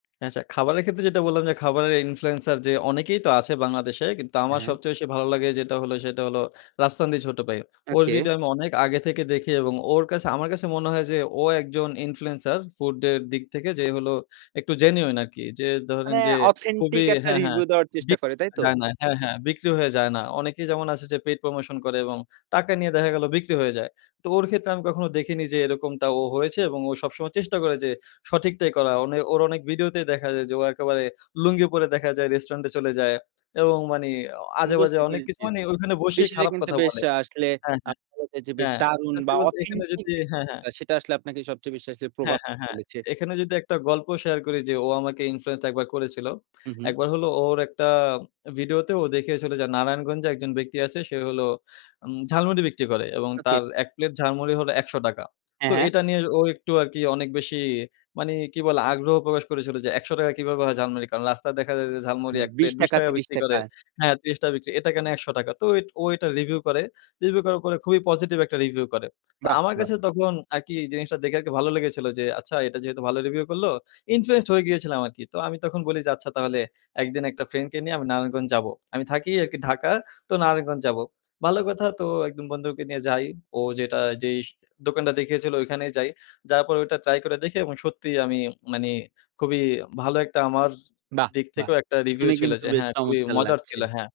আচ্ছা, খাবারের ক্ষেত্রে যেটা বললাম যে, খাবারের ইনফ্লুয়েন্সার যে অনেকেই তো আছে বাংলাদেশে। কিন্তু হ্যাঁ, আমার হ্যাঁ। সবচেয়ে বেশি ভালো লাগে যেটা হলো, সেটা হলো রাফসান দি ছোট ভাই। ওর ওকে। ভিডিও আমি অনেক আগে থেকে দেখি এবং ওর কাছে আমার কাছে মনে হয় যে ও একজন ইনফ্লুয়েন্সার ফুডের দিক থেকে। যে হলো একটু জেনুইন আরকি। যে ধরেন মানে, যে খুবই অথেন্টিক একটা হ্যাঁ, হ্যাঁ রিভিউ দেওয়ার চেষ্টা বিক করে, হয়ে তাইতো? যায় না হ্যাঁ, হ্যাঁ। বিক্রি হয়ে যায় না। অনেকেই যেমন আছে যে, পেইড প্রমোশন করে এবং টাকা নিয়ে দেখা গেলো বিক্রি হয়ে যায়। তো ওর ক্ষেত্রে আমি কখনো দেখিনি যে এরকমটা ও হয়েছে এবং ও সবসময় চেষ্টা করে যে সঠিকটাই করা। ওনে ওর অনেক ভিডিওতেই দেখা যায় যে ও একেবারে লুঙ্গি পরে দেখা যায় রেস্টুরেন্টে চলে যায় এবং মানে অ আজেবাজে বুঝতে অনেক কিছু পেরেছি। মানে ওখানে বসেই বিষয়টা খারাপ কিন্তু কথা বেশ বলে। আসলে হ্যাঁ, আ হ্যাঁ, [unintelligible] বেশ হ্যাঁ। দারুণ সত্যি বা, বলতে এখানে অথেন্টিক যদি যে হ্যাঁ, হ্যাঁ। বিষয়টা সেটা আসলে আপনাকে সবচেয়ে বেশি আসলে প্রভাব হ্যাঁ, হ্যাঁ, হ্যাঁ। ফেলেছে। এখানে যদি একটা গল্প শেয়ার করি। যে ও আমাকে ইনফ্লুয়েন্স ১ বার করেছিল। হু, ১ হু। বার হলো ওর একটা ভিডিওতে ও দেখিয়েছিল যে নারায়ণগঞ্জে একজন ব্যক্তি আছে, সে হল উম ঝালমুড়ি বিক্রি করে এবং ওকে। তার এক প্লেট ঝালমুড়ি হলো ৳১০০। হ্যাঁ, তো হ্যাঁ। এটা নিয়ে ও একটু আরকি অনেক বেশি মানে কি বলে, আগ্রহ প্রকাশ করেছিল যে, "৳১০০ কিভাবে হয় ঝালমুড়ি?" কারণ, রাস্তায় দেখা যায় যে ঝালমুড়ি হুম, এক বিশ প্লেট বিশ টাকা, টাকা ত্রিশ বিক্রি টাকা। করে। হ্যাঁ? ৳৩০ বিক্রি। এটা কেন ৳১০০? তো ইট ও এটা রিভিউ করে। রিভিউ করার পরে খুবই পজিটিভ একটা রিভিউ করে। তো বাহ! আমার বাহ! কাছে তখন আরকি জিনিসটা দেখে আরকি ভালো লেগেছিল যে, আচ্ছা, এটা যেহেতু ভালো রিভিউ করলো, ইনফ্লুয়েন্সড হয়ে গিয়েছিলাম আরকি। তো আমি তখন বলি যে, আচ্ছা, তাহলে একদিন একটা ফ্রেন্ডকে নিয়ে আমি নারায়ণগঞ্জ যাব। আমি থাকি আরকি ঢাকা, তো নারায়ণগঞ্জ যাবো। ভালো কথা। তো একজন বন্ধুকে নিয়ে যাই। ও যেটা যেই স দোকানটা দেখিয়েছিল ওখানেই যাই। যাওয়ার পরে ওটা ট্রাই করে দেখি এবং সত্যিই আমি মানে খুবই ভালো একটা আমার বাহ! দিক বাহ! থেকেও একটা রিভিউ শুনে ছিল কিন্তু যে, বেশ হ্যাঁ, খুবই চমৎকার মজার লাগছে। ছিল। হ্যাঁ।